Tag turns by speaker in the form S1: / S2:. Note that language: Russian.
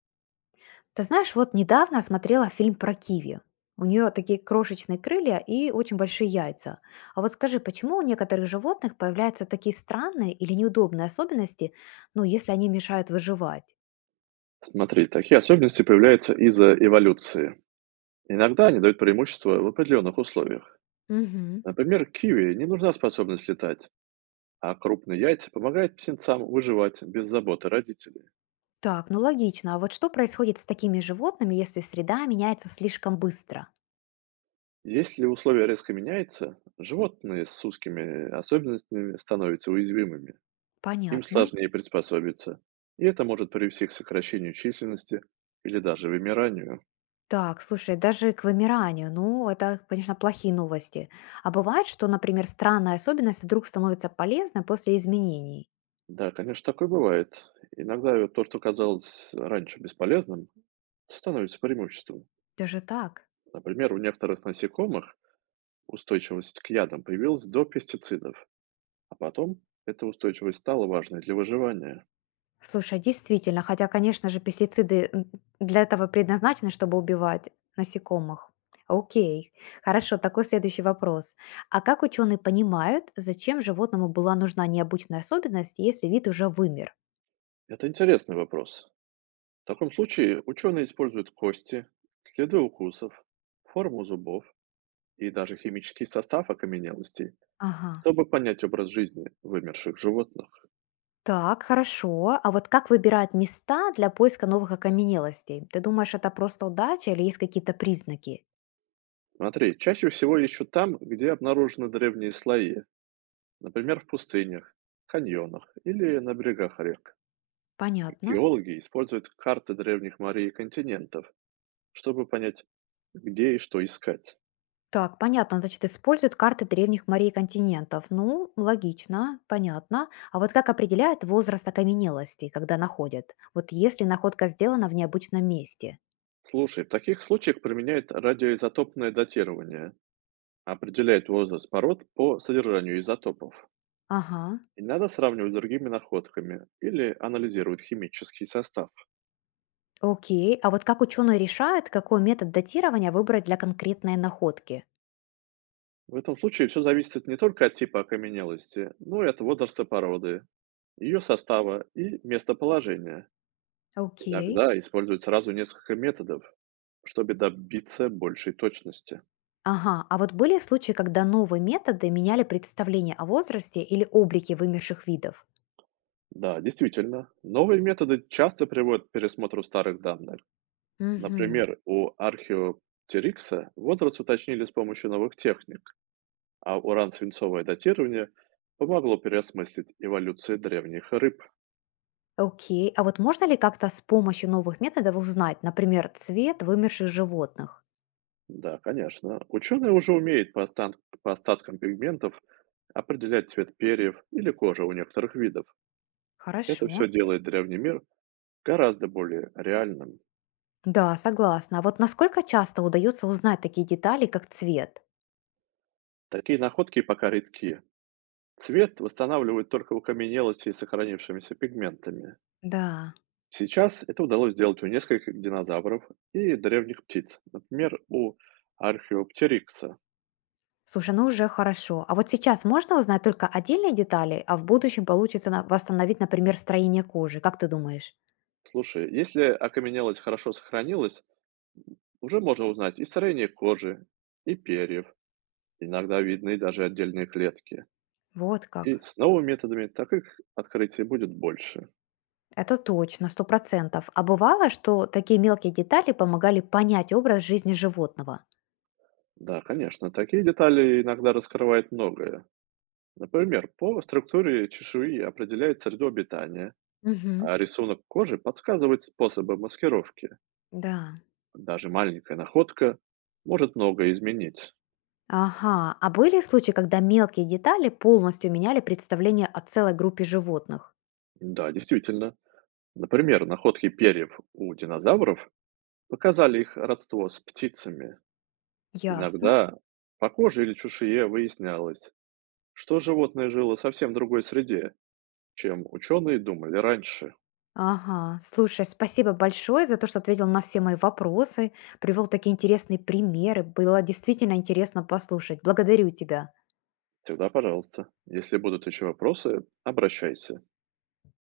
S1: Ты знаешь, вот недавно смотрела фильм про киви. У нее такие крошечные крылья и очень большие яйца. А вот скажи, почему у некоторых животных появляются такие странные или неудобные особенности, ну, если они мешают выживать?
S2: Смотри, такие особенности появляются из-за эволюции. Иногда они дают преимущество в определенных условиях.
S1: Мгм.
S2: Например, киви не нужна способность летать, а крупные яйца помогают птенцам выживать без заботы родителей.
S1: Так, ну логично. А вот что происходит с такими животными, если среда меняется слишком быстро?
S2: Если условия резко меняются, животные с узкими особенностями становятся уязвимыми. Им
S1: Понятно.
S2: сложнее приспособиться, и это может привести к сокращению численности или даже вымиранию.
S1: Так, слушай, даже к вымиранию, ну, это, конечно, плохие новости. А бывает, что, например, странная особенность вдруг становится полезной после изменений?
S2: Да, конечно, такое бывает. Иногда вот то, что казалось раньше бесполезным, становится преимуществом.
S1: Даже так?
S2: Например, у некоторых насекомых устойчивость к ядам появилась до пестицидов, а потом эта устойчивость стала важной для выживания.
S1: Слушай, действительно, хотя, конечно же, пестициды, для этого предназначены, чтобы убивать насекомых. Окей, хорошо, такой следующий вопрос. А как ученые понимают, зачем животному была нужна необычная особенность, если вид уже вымер?
S2: Это интересный вопрос. В таком случае ученые используют кости, следы укусов, форму зубов и даже химический состав окаменелостей,
S1: Ага.
S2: чтобы понять образ жизни вымерших животных.
S1: Так, хорошо. А вот как выбирают места для поиска новых окаменелостей? Ты думаешь, это просто удача или есть какие-то признаки?
S2: Смотри, чаще всего ищут там, где обнаружены древние слои, например, в пустынях, каньонах или на берегах рек.
S1: Понятно.
S2: Геологи используют карты древних морей и континентов, чтобы понять, где и что искать.
S1: Так, понятно, значит, используют карты древних морей и континентов. Ну, логично, понятно. А вот как определяют возраст окаменелости, когда находят? Вот если находка сделана в необычном месте.
S2: Слушай, в таких случаях применяют радиоизотопное датирование, определяет возраст пород по содержанию изотопов.
S1: Ага,
S2: И надо сравнивать с другими находками или анализируют химический состав.
S1: окей. А вот как ученые решают, какой метод датирования выбрать для конкретной находки?
S2: В этом случае все зависит не только от типа окаменелости, но и от возраста породы, ее состава и местоположения.
S1: Окей.
S2: Иногда используют сразу несколько методов, чтобы добиться большей точности.
S1: Ага, а вот были случаи, когда новые методы меняли представление о возрасте или облике вымерших видов?
S2: Да, действительно, новые методы часто приводят к пересмотру старых данных.
S1: Угу.
S2: Например, у археоптерикса возраст уточнили с помощью новых техник, а уран-свинцовое датирование помогло переосмыслить эволюцию древних рыб.
S1: Окей, а вот можно ли как-то с помощью новых методов узнать, например, цвет вымерших животных?
S2: Да, конечно. Ученые уже умеют по остаткам пигментов определять цвет перьев или кожи у некоторых видов. Это
S1: Хорошо.
S2: все делает древний мир гораздо более реальным.
S1: Да, согласна. А вот насколько часто удается узнать такие детали, как цвет?
S2: Такие находки пока редки. Цвет восстанавливают только окаменелости и сохранившимися пигментами.
S1: Да.
S2: Сейчас это удалось сделать у нескольких динозавров и древних птиц, например, у археоптерикса.
S1: Слушай, ну уже хорошо. А вот сейчас можно узнать только отдельные детали, а в будущем получится восстановить, например, строение кожи. Как ты думаешь?
S2: Слушай, если окаменелость хорошо сохранилась, уже можно узнать и строение кожи, и перьев, иногда видны даже отдельные клетки.
S1: Вот
S2: И
S1: как.
S2: с новыми методами таких открытий будет больше.
S1: Это точно, сто процентов. А бывало, что такие мелкие детали помогали понять образ жизни животного?
S2: Да, конечно, такие детали иногда раскрывают многое. Например, по структуре чешуи определяет среду обитания,
S1: Угу,
S2: а рисунок кожи подсказывает способы маскировки.
S1: да.
S2: Даже маленькая находка может многое изменить.
S1: Ага, а были случаи, когда мелкие детали полностью меняли представление о целой группе животных?
S2: Да, действительно. Например, находки перьев у динозавров показали их родство с птицами.
S1: Ясно.
S2: Иногда по коже или чешуе выяснялось, что животное жило совсем в другой среде, чем ученые думали раньше.
S1: Ага, слушай, спасибо большое за то, что ответил на все мои вопросы, привел такие интересные примеры, было действительно интересно послушать. Благодарю тебя.
S2: Всегда пожалуйста. Если будут еще вопросы, обращайся.